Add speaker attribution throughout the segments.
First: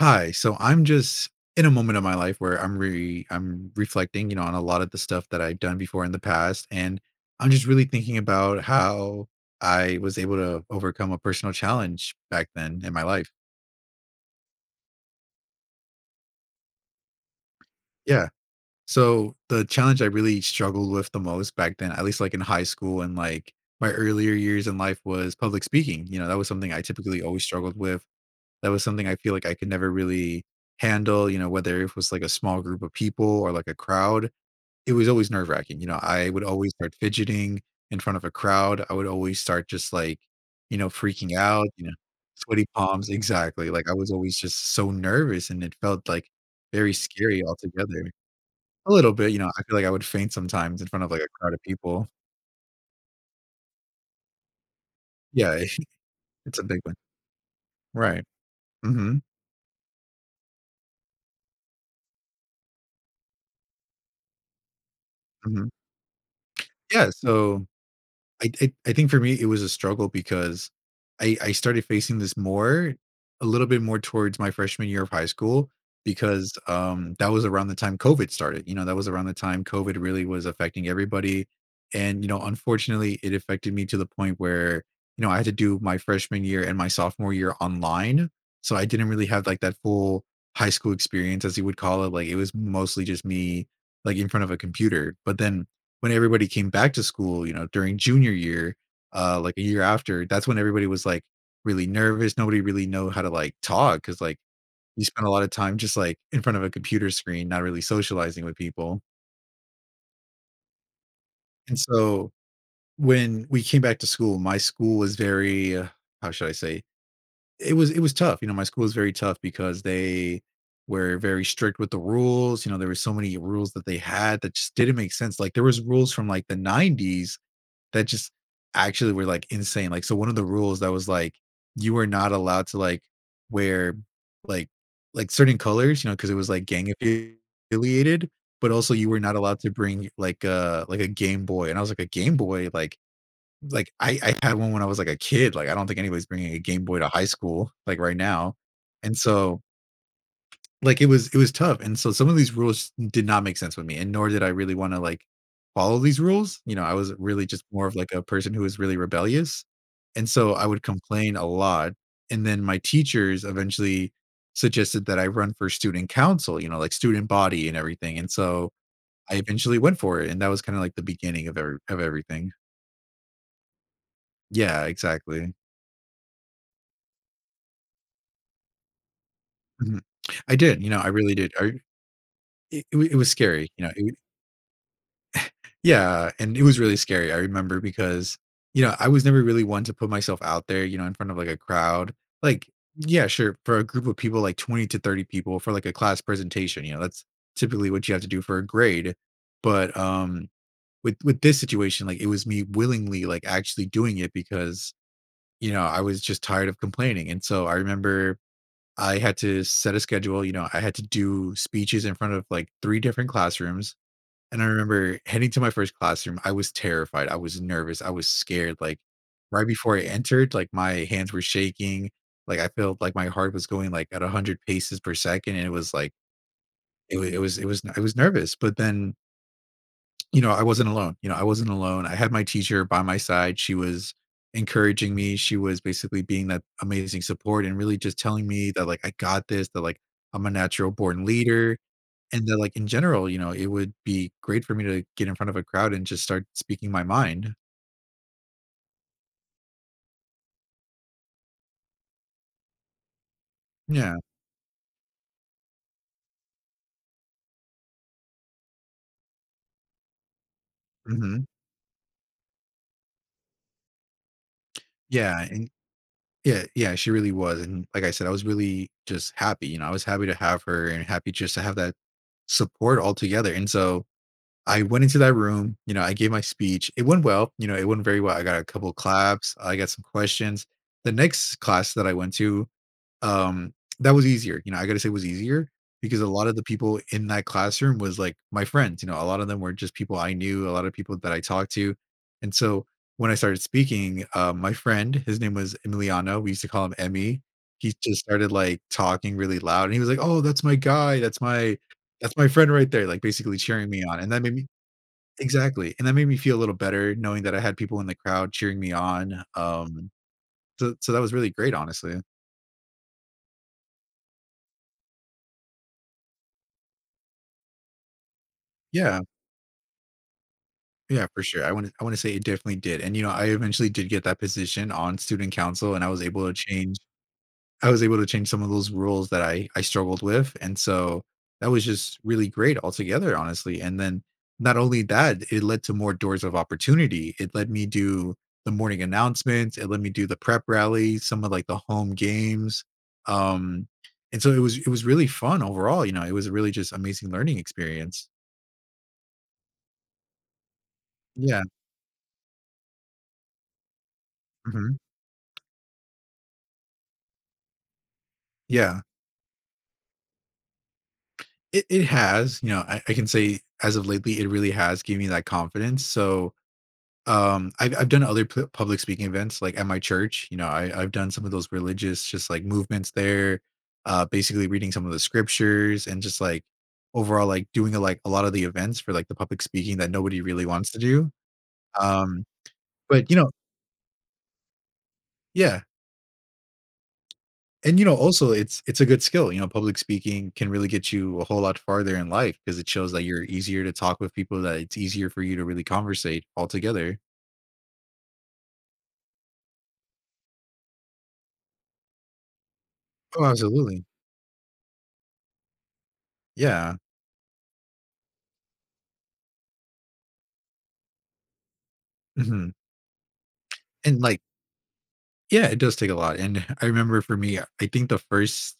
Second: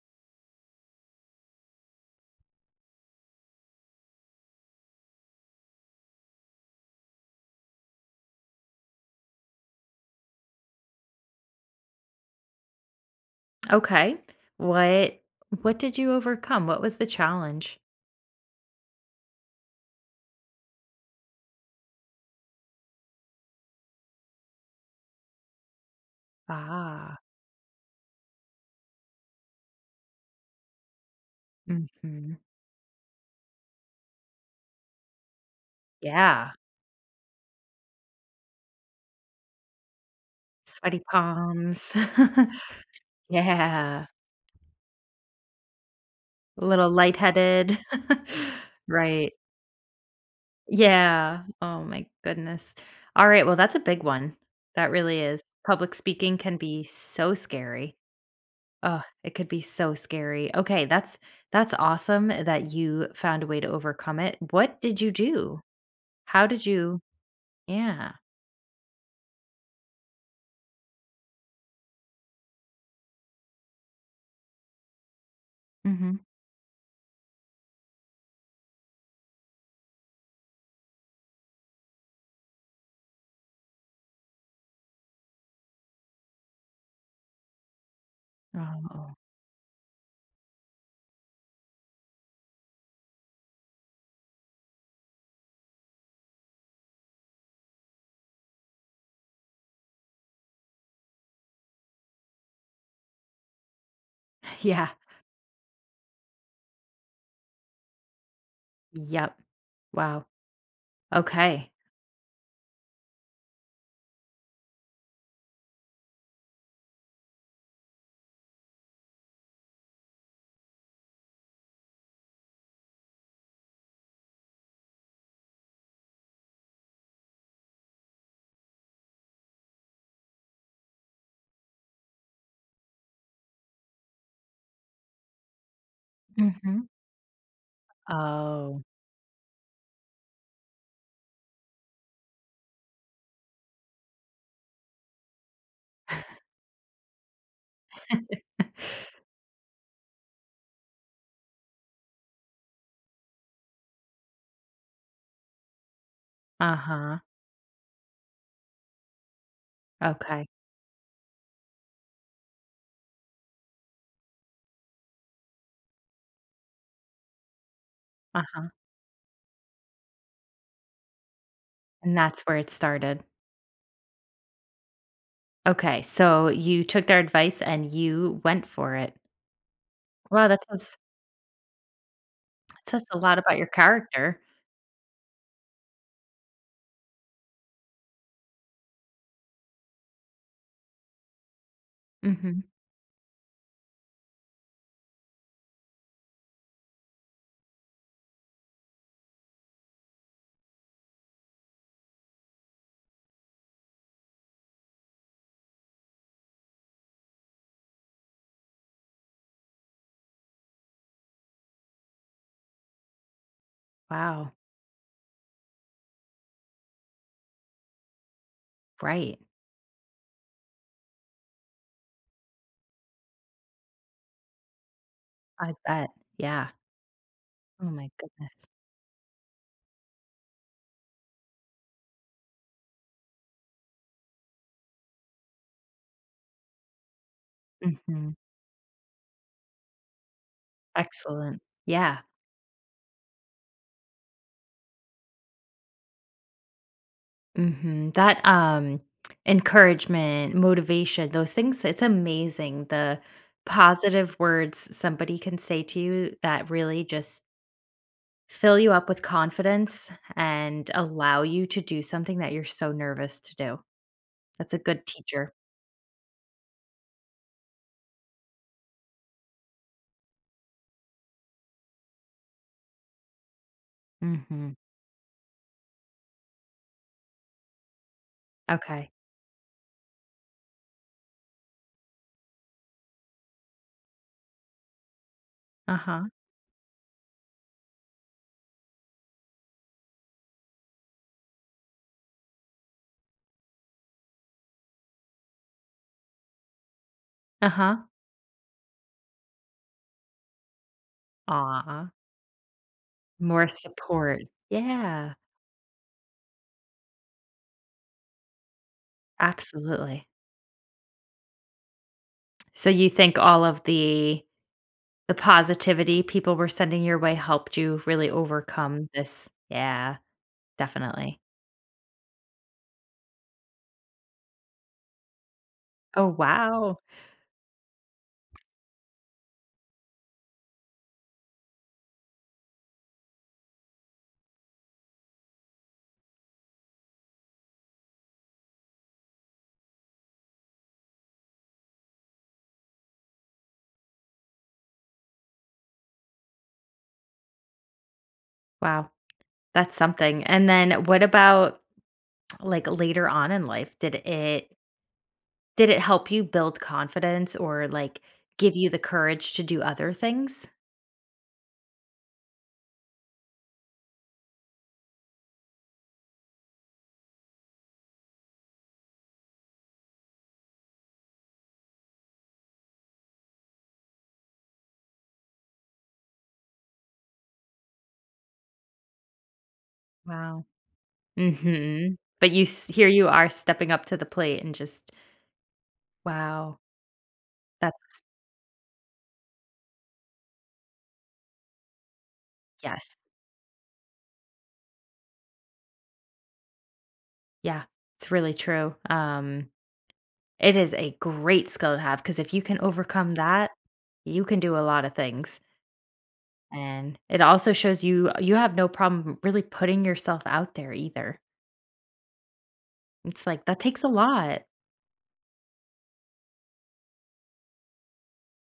Speaker 1: Hi. So I'm just in a moment of my life where I'm reflecting, you know, on a lot of the stuff that I've done before in the past, and I'm just really thinking about how I was able to overcome a personal challenge back then in my life.
Speaker 2: Okay. What what did you overcome? What was the challenge?
Speaker 1: Yeah. So the challenge I really struggled with the most back then, at least like in high school and like my earlier years in life was public speaking. You know, that was something I
Speaker 2: Ah.
Speaker 1: typically always struggled with. That was something I feel like I could never really handle, you know, whether it was like a
Speaker 2: Mhm.
Speaker 1: small group of people or like a crowd. It was always nerve wracking, you know, I would
Speaker 2: Yeah.
Speaker 1: always start fidgeting in front of a crowd, I would always start just, like, you know,
Speaker 2: Sweaty
Speaker 1: freaking out, you know,
Speaker 2: palms.
Speaker 1: sweaty palms exactly, like, I
Speaker 2: Yeah.
Speaker 1: was always just so nervous, and it felt, like,
Speaker 2: A little
Speaker 1: very scary
Speaker 2: lightheaded.
Speaker 1: altogether. A little bit,
Speaker 2: Right.
Speaker 1: you know, I feel like I would faint sometimes in front of, like, a
Speaker 2: Yeah.
Speaker 1: crowd of
Speaker 2: Oh my
Speaker 1: people.
Speaker 2: goodness. All right, well, that's a big one. That really is.
Speaker 1: Yeah,
Speaker 2: Public speaking can
Speaker 1: it's a big
Speaker 2: be
Speaker 1: one.
Speaker 2: so scary.
Speaker 1: Right.
Speaker 2: Oh,
Speaker 1: Mhm,
Speaker 2: it could be so scary. Okay, that's awesome that you found a way to overcome it. What did you do?
Speaker 1: mhm.
Speaker 2: How did you
Speaker 1: Yeah, so
Speaker 2: Yeah.
Speaker 1: I think for me, it was a struggle because I started facing this more a little bit more towards my freshman year of high school
Speaker 2: Mhm.
Speaker 1: because, that was around the time COVID started, you know, that was around the time COVID really was affecting everybody, and, you know, unfortunately, it affected me to the point where, you know, I had to do my freshman year and my sophomore year online, so I didn't
Speaker 2: Oh.
Speaker 1: really have, like, that full high school experience, as you would call it, like, it was mostly just me, like, in front of a computer, but then when everybody came back to school, you know, during junior year, like a year after, that's when everybody was like really nervous. Nobody really know how to like talk because like
Speaker 2: Yeah.
Speaker 1: you spent a lot of time just like in front of a computer screen, not really socializing with people.
Speaker 2: Yep. Wow. Okay.
Speaker 1: And so when we came back to school, my school was very how should I say? it was tough. You know, my school was very tough because they were very strict with the rules. You know, there were so many rules that they had that just didn't make sense. Like there was rules from like the 90s that just actually were like insane. Like, so one of the rules that was like, you were not allowed to like wear like like certain colors, you know, because it was like
Speaker 2: Mhm.
Speaker 1: gang affiliated, but
Speaker 2: Oh.
Speaker 1: also you were not allowed to bring like a Game Boy. And I was like, a Game Boy, like I had one when I was like a kid. Like I don't think anybody's bringing a Game Boy to high school like right now. And so like it was tough and so some of these rules did not make sense with me and nor did I really want to like follow these rules, you know, I was
Speaker 2: Uh-huh.
Speaker 1: really just more of like a person who was really rebellious and
Speaker 2: Okay.
Speaker 1: so I would complain a lot and then my teachers eventually suggested that I run for student council, you know, like student body and everything and
Speaker 2: Uh-huh.
Speaker 1: so I eventually went for it and that was kind of like the beginning of
Speaker 2: And that's
Speaker 1: everything.
Speaker 2: where it started.
Speaker 1: Yeah, exactly.
Speaker 2: Okay, so you took their advice and you went for it.
Speaker 1: Mhm.
Speaker 2: Wow,
Speaker 1: I
Speaker 2: that
Speaker 1: did, you
Speaker 2: says
Speaker 1: know, I really did. I, it,
Speaker 2: that
Speaker 1: it wa-
Speaker 2: says
Speaker 1: it
Speaker 2: a
Speaker 1: was
Speaker 2: lot about your
Speaker 1: scary, you know, it,
Speaker 2: character.
Speaker 1: Yeah, and it was really scary, I remember, because, you know, I was never really one to put myself out there, you know, in front of, like, a crowd.
Speaker 2: Mhm.
Speaker 1: Like, yeah, sure, for a group of people, like, 20 to 30 people for, like, a class presentation, you know, that's typically what you have to do for a grade. But, with this situation, like, it was me willingly, like, actually doing it because, you know, I was just tired of complaining, and so I remember I had to set a schedule, you know, I had to do speeches in front of, like, 3 different classrooms.
Speaker 2: Wow.
Speaker 1: And I remember heading to my first classroom, I was terrified, I was nervous, I was scared, like,
Speaker 2: Right.
Speaker 1: right before I entered, like, my hands were shaking, like, I felt like my heart was going, like, at 100 paces per second, and it
Speaker 2: I
Speaker 1: was
Speaker 2: bet.
Speaker 1: like
Speaker 2: Yeah.
Speaker 1: it wa it was
Speaker 2: Oh
Speaker 1: I
Speaker 2: my
Speaker 1: was nervous,
Speaker 2: goodness.
Speaker 1: but then, you know, I wasn't alone, you know, I wasn't alone, I had my teacher by my side, she was encouraging me, she was basically being that amazing support and really just
Speaker 2: Mhm.
Speaker 1: telling me that, like, "I got this," that, like, "I'm a natural born
Speaker 2: Excellent.
Speaker 1: leader."
Speaker 2: Yeah.
Speaker 1: And that, like, in general, you know, it would be great for me to get in front of a crowd and just start speaking my mind.
Speaker 2: Mhm. That, encouragement, motivation, those things, it's amazing the
Speaker 1: Yeah,
Speaker 2: positive words somebody can say to you that really just fill you up with confidence and allow
Speaker 1: mhm.
Speaker 2: you to do something that you're so nervous to do. That's a good
Speaker 1: Yeah,
Speaker 2: teacher.
Speaker 1: and yeah, yeah, she really was, and like I said, I was really just happy, you know, I was happy to have her and happy just to have that support altogether, and so
Speaker 2: Mhm.
Speaker 1: I went into that room, you know, I gave my speech. It went well, you know, it went very well. I got a couple
Speaker 2: Okay.
Speaker 1: claps, I got some questions. The next class that I went to Um, that was easier, you know, I gotta say it was easier because
Speaker 2: Uh-huh.
Speaker 1: a lot of the people in that classroom was, like, my friends, you know, a lot of them were just people I knew, a lot of people that I talked to, and so when I started speaking, my friend, his name was Emiliano, we used to call him Emmy, he
Speaker 2: Uh-huh.
Speaker 1: just started, like, talking really loud, and he was like, "Oh, that's my guy,
Speaker 2: Aw.
Speaker 1: that's my friend right there," like, basically
Speaker 2: More
Speaker 1: cheering me on, and
Speaker 2: support.
Speaker 1: that made me
Speaker 2: Yeah.
Speaker 1: Exactly, and that made me feel a little better knowing that I had people in the crowd cheering me on,
Speaker 2: Absolutely.
Speaker 1: so that was really great, honestly.
Speaker 2: So you think all of the positivity people were sending your way helped you really overcome
Speaker 1: Yeah.
Speaker 2: this, yeah,
Speaker 1: Yeah,
Speaker 2: definitely.
Speaker 1: for sure. I wanna say it definitely did, and, you know, I eventually did get that position on student council, and
Speaker 2: Oh, wow.
Speaker 1: I was able to change some of those rules that I struggled with, and so that was just really great altogether, honestly, and then not only that, it led to more doors of opportunity. It let me do the morning announcements, it let me do the prep rallies, some of, like, the home games, um, and so it was really fun overall, you know, it was a really just amazing learning experience.
Speaker 2: Wow, that's something, and then what
Speaker 1: Yeah,
Speaker 2: about, like, later on in life? Did it
Speaker 1: mhm,
Speaker 2: did it help you build confidence or, like, give you the
Speaker 1: yeah.
Speaker 2: courage to do other things?
Speaker 1: It has, you know, I can say as of lately, it really has given me that confidence, so, I've done other pu public speaking events, like, at my church, you know, I've done some of those religious just, like, movements there, basically reading some of the scriptures and just, like, overall, like, doing a like, a lot of the events for, like, the public speaking that nobody really
Speaker 2: Wow.
Speaker 1: wants to do,
Speaker 2: Mhm.
Speaker 1: um,
Speaker 2: But you s here you
Speaker 1: but, you
Speaker 2: are
Speaker 1: know
Speaker 2: stepping up to the plate and just
Speaker 1: Yeah.
Speaker 2: wow.
Speaker 1: And, you know,
Speaker 2: That's
Speaker 1: also it's a good skill, you know, public speaking can really get you a whole lot farther in life because it shows
Speaker 2: Yes.
Speaker 1: that you're easier to talk with people, that it's easier for you to really conversate altogether.
Speaker 2: Yeah, it's really true, it is a great skill to have because if you can overcome
Speaker 1: Oh,
Speaker 2: that,
Speaker 1: absolutely.
Speaker 2: you can do a lot of things,
Speaker 1: Yeah.
Speaker 2: and it also shows you have no problem really putting yourself out there either.
Speaker 1: Mhm.
Speaker 2: It's like, that takes a
Speaker 1: And, like
Speaker 2: lot.
Speaker 1: yeah, it does take a lot, and I remember for me, I think the first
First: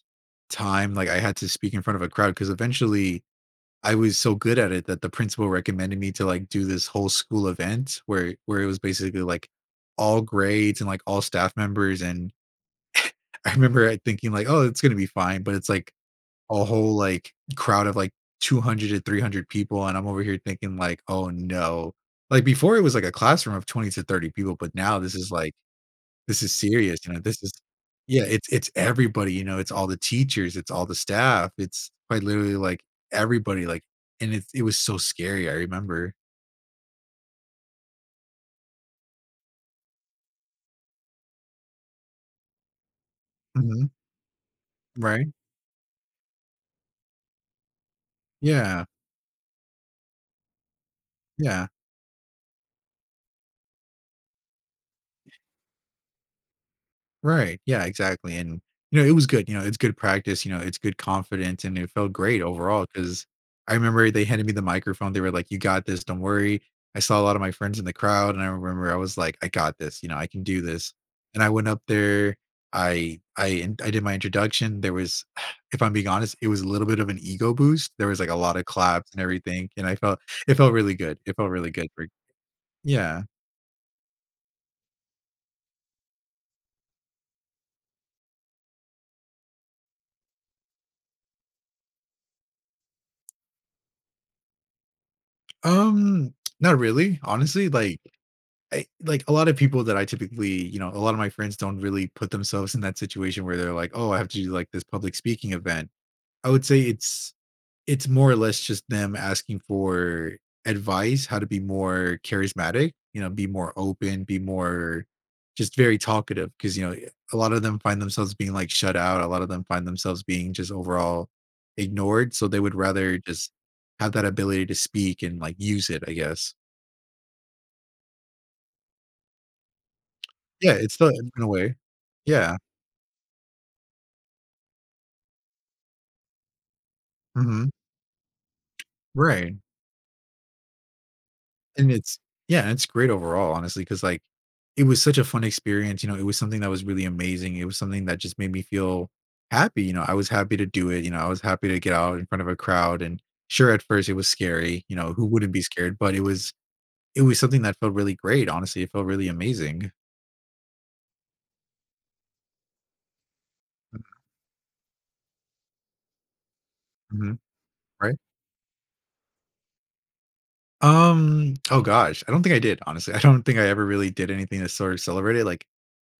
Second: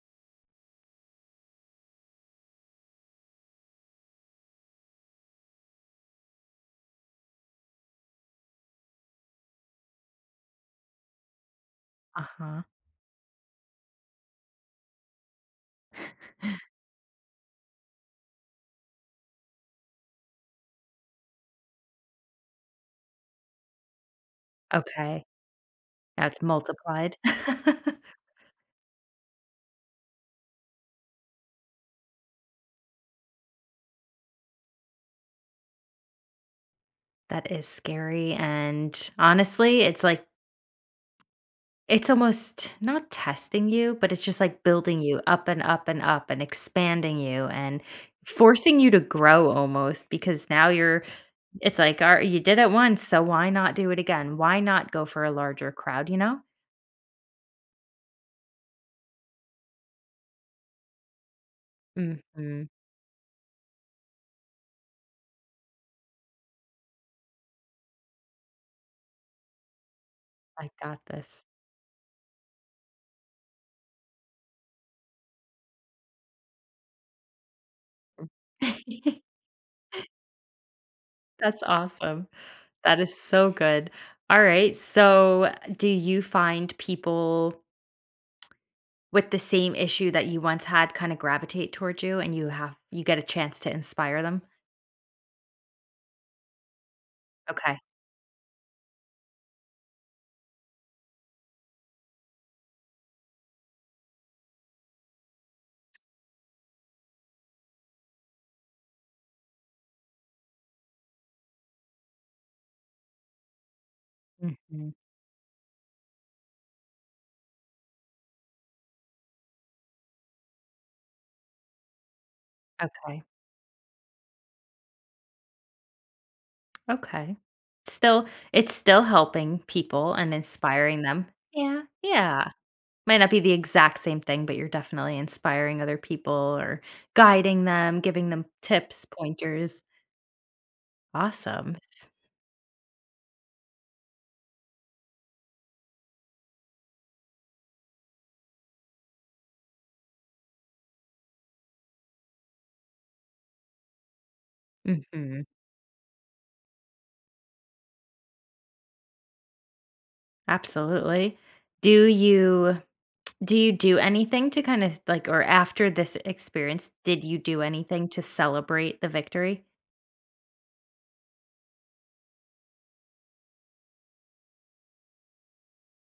Speaker 1: time, like, I had to speak in front of a crowd because eventually I was so good at it that the principal recommended me to, like, do this whole school event where it was basically, like, all grades and, like, all staff members and
Speaker 2: Uh-huh.
Speaker 1: I remember, like, thinking like, "Oh, it's gonna be fine," but it's like a whole, like, crowd of, like, 200 to 300 people, and I'm over here thinking like, "Oh, no." Like, before it was like a classroom of 20 to 30 people, but now this
Speaker 2: Okay,
Speaker 1: is like
Speaker 2: now it's
Speaker 1: this is serious, you
Speaker 2: multiplied.
Speaker 1: know, this is Yeah, it's everybody, you know, it's all the teachers, it's all the staff, it's quite literally, like, everybody, like and it was so scary, I remember.
Speaker 2: That is scary, and honestly, it's like it's almost not testing
Speaker 1: Mhm.
Speaker 2: you, but it's just like building you
Speaker 1: Right?
Speaker 2: up and up and up and expanding you and forcing
Speaker 1: Yeah.
Speaker 2: you to grow almost because now you're
Speaker 1: Yeah.
Speaker 2: it's like, "Ar You did it once, so why not do it again? Why not go for a larger crowd?" You know?
Speaker 1: Right. Yeah, exactly. And, you know, it was good. You know, it's good practice. You know, it's good confidence. And it felt great
Speaker 2: Mhm.
Speaker 1: overall because I remember they handed me the microphone. They were like, you got this. Don't worry. I saw a lot of my friends in the crowd. And I remember I was like, I got this. You know, I can do
Speaker 2: I
Speaker 1: this.
Speaker 2: got
Speaker 1: And
Speaker 2: this.
Speaker 1: I went up there. I did my introduction. There was, if I'm being honest, it was a little bit of an ego boost. There was like a lot of claps and everything. And I felt, it felt really good. It felt
Speaker 2: That's
Speaker 1: really good. For,
Speaker 2: awesome. That is
Speaker 1: yeah.
Speaker 2: so good. All right. So, do you find people with the same issue that you once had kind of gravitate towards you and you get a chance to inspire them?
Speaker 1: Um, not really, honestly.
Speaker 2: Okay.
Speaker 1: Like, like a lot of people that I typically, you know, a lot of my friends don't really put themselves in that situation where they're like, "Oh, I have to do like this public speaking event." I would say it's more or less just them asking for advice, how to be more charismatic, you know, be more open, be
Speaker 2: Mhm.
Speaker 1: more just very talkative because you know, a lot of them find themselves being like shut out, a lot of them find themselves being just overall ignored, so they would rather
Speaker 2: Okay.
Speaker 1: just have that ability to speak and like use it, I guess.
Speaker 2: Okay. Still, it's still helping people and
Speaker 1: Yeah, it's
Speaker 2: inspiring
Speaker 1: still
Speaker 2: them.
Speaker 1: in a way.
Speaker 2: Yeah. Yeah.
Speaker 1: Yeah.
Speaker 2: Might not be the exact same thing, but you're definitely inspiring other people or guiding
Speaker 1: Mhm.
Speaker 2: them, giving them tips,
Speaker 1: Right.
Speaker 2: pointers. Awesome.
Speaker 1: And
Speaker 2: S
Speaker 1: it's yeah, it's great overall, honestly, because like, it was such a fun experience, you know, it was something that was really amazing, it was something that just made me feel happy, you know, I was happy to do it, you know, I was happy to get out in front of a crowd, and sure, at first, it was scary, you know, who
Speaker 2: Mhm.
Speaker 1: wouldn't be scared? But it was something that felt really great, honestly, it felt really amazing.
Speaker 2: Absolutely. Do you do you do anything to kind of, like or after this experience, did you
Speaker 1: Mhm.
Speaker 2: do anything
Speaker 1: Right?
Speaker 2: to celebrate the victory?
Speaker 1: Oh gosh, I don't think I did, honestly, I don't think I ever really did anything to sort of celebrate it, like,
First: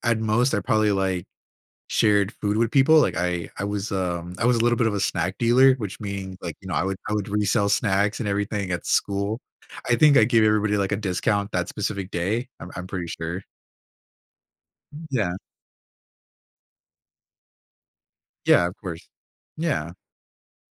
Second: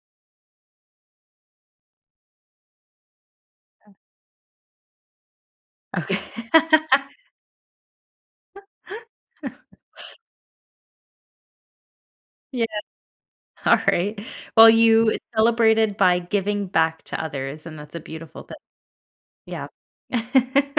Speaker 1: at most, I probably, like, shared food with people, like, I was, I was a little bit of a snack dealer, which
Speaker 2: Okay.
Speaker 1: means, like, you know, I would I would resell snacks and everything at school. I think I gave everybody, like, a discount that specific day,
Speaker 2: Yeah.
Speaker 1: I'm pretty sure.
Speaker 2: Alright. Well, you
Speaker 1: Yeah.
Speaker 2: celebrated by giving back to others, and that's a beautiful thing.
Speaker 1: Yeah, of course.
Speaker 2: Yeah.
Speaker 1: Yeah.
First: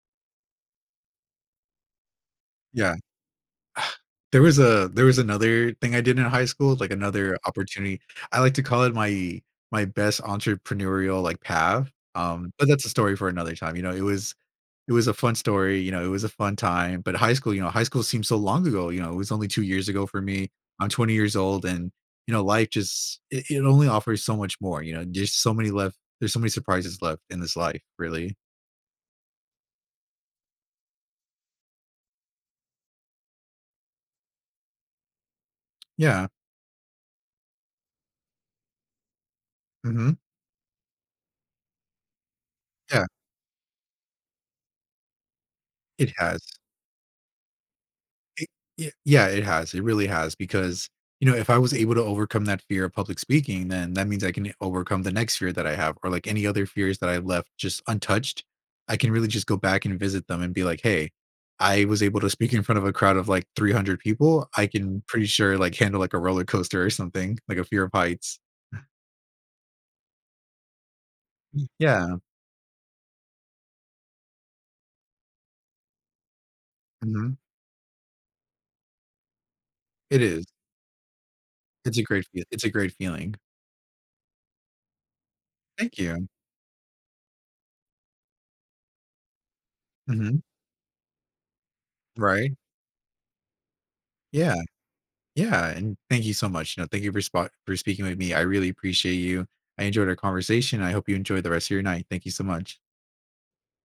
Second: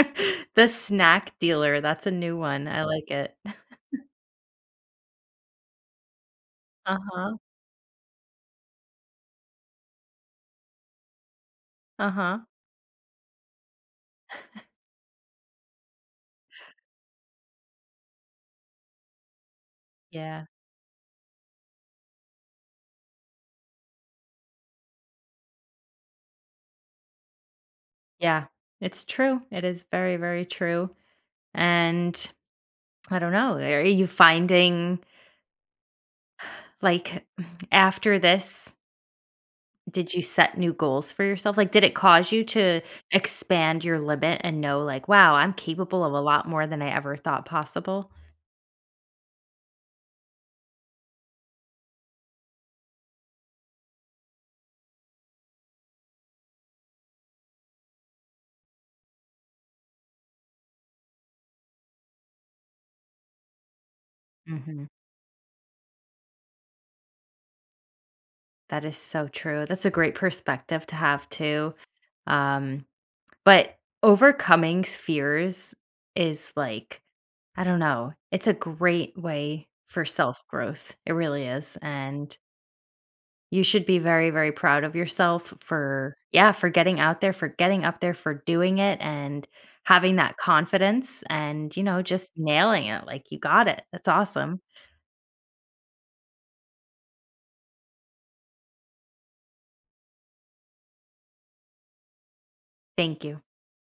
Speaker 2: The snack dealer, that's a new one. I
Speaker 1: Yeah.
Speaker 2: like it.
Speaker 1: There was another thing I did in high school, like,
Speaker 2: Uh-huh.
Speaker 1: another opportunity. I like to call it my best entrepreneurial, like, path,
Speaker 2: Uh-huh.
Speaker 1: but that's a story for another time, you know, it was a fun story, you know, it was a fun time, but high school, you know, high school seems so long ago, you know, it was only 2 years ago for
Speaker 2: Yeah.
Speaker 1: me. I'm 20 years old and, you know, life just it only offers so much more, you know, there's so many surprises left in this life, really.
Speaker 2: Yeah. It's true. It is very, very true. And I don't know, are you finding
Speaker 1: Yeah.
Speaker 2: like after this, did
Speaker 1: Mhm.
Speaker 2: you set new goals for yourself? Like, did it cause you to
Speaker 1: Yeah,
Speaker 2: expand your limit and know, like, wow, I'm capable
Speaker 1: it
Speaker 2: of a
Speaker 1: has.
Speaker 2: lot more than I ever thought possible?
Speaker 1: It y yeah, it has, it really has because, you know, if I was able to overcome that fear of public speaking, then that means I can overcome the next fear that I have or, like, any other fears that I left just untouched. I can really just go back and visit them and be like, "Hey, I was able to speak in front of a crowd of, like, 300 people. I
Speaker 2: Mhm.
Speaker 1: can pretty sure, like, handle, like, a roller coaster or something, like a fear of heights."
Speaker 2: That is so true. That's a great perspective to have too.
Speaker 1: Yeah,
Speaker 2: Um, But overcoming fears is like
Speaker 1: mhm.
Speaker 2: I don't know, it's a great way for
Speaker 1: It is.
Speaker 2: self-growth, it really is, and
Speaker 1: It's a great feeling.
Speaker 2: you should be very, very proud of yourself
Speaker 1: Thank
Speaker 2: for
Speaker 1: you.
Speaker 2: yeah, for getting out there, for getting up there, for doing it, and having that
Speaker 1: Mhm.
Speaker 2: confidence and, you know, just
Speaker 1: Right?
Speaker 2: nailing it, like, you got it, that's
Speaker 1: Yeah.
Speaker 2: awesome.
Speaker 1: Yeah, and thank you so much. You know, thank you for speaking with me. I really appreciate you. I enjoyed our conversation. I hope you enjoy the rest of your night. Thank you so much.
Speaker 2: Thank you.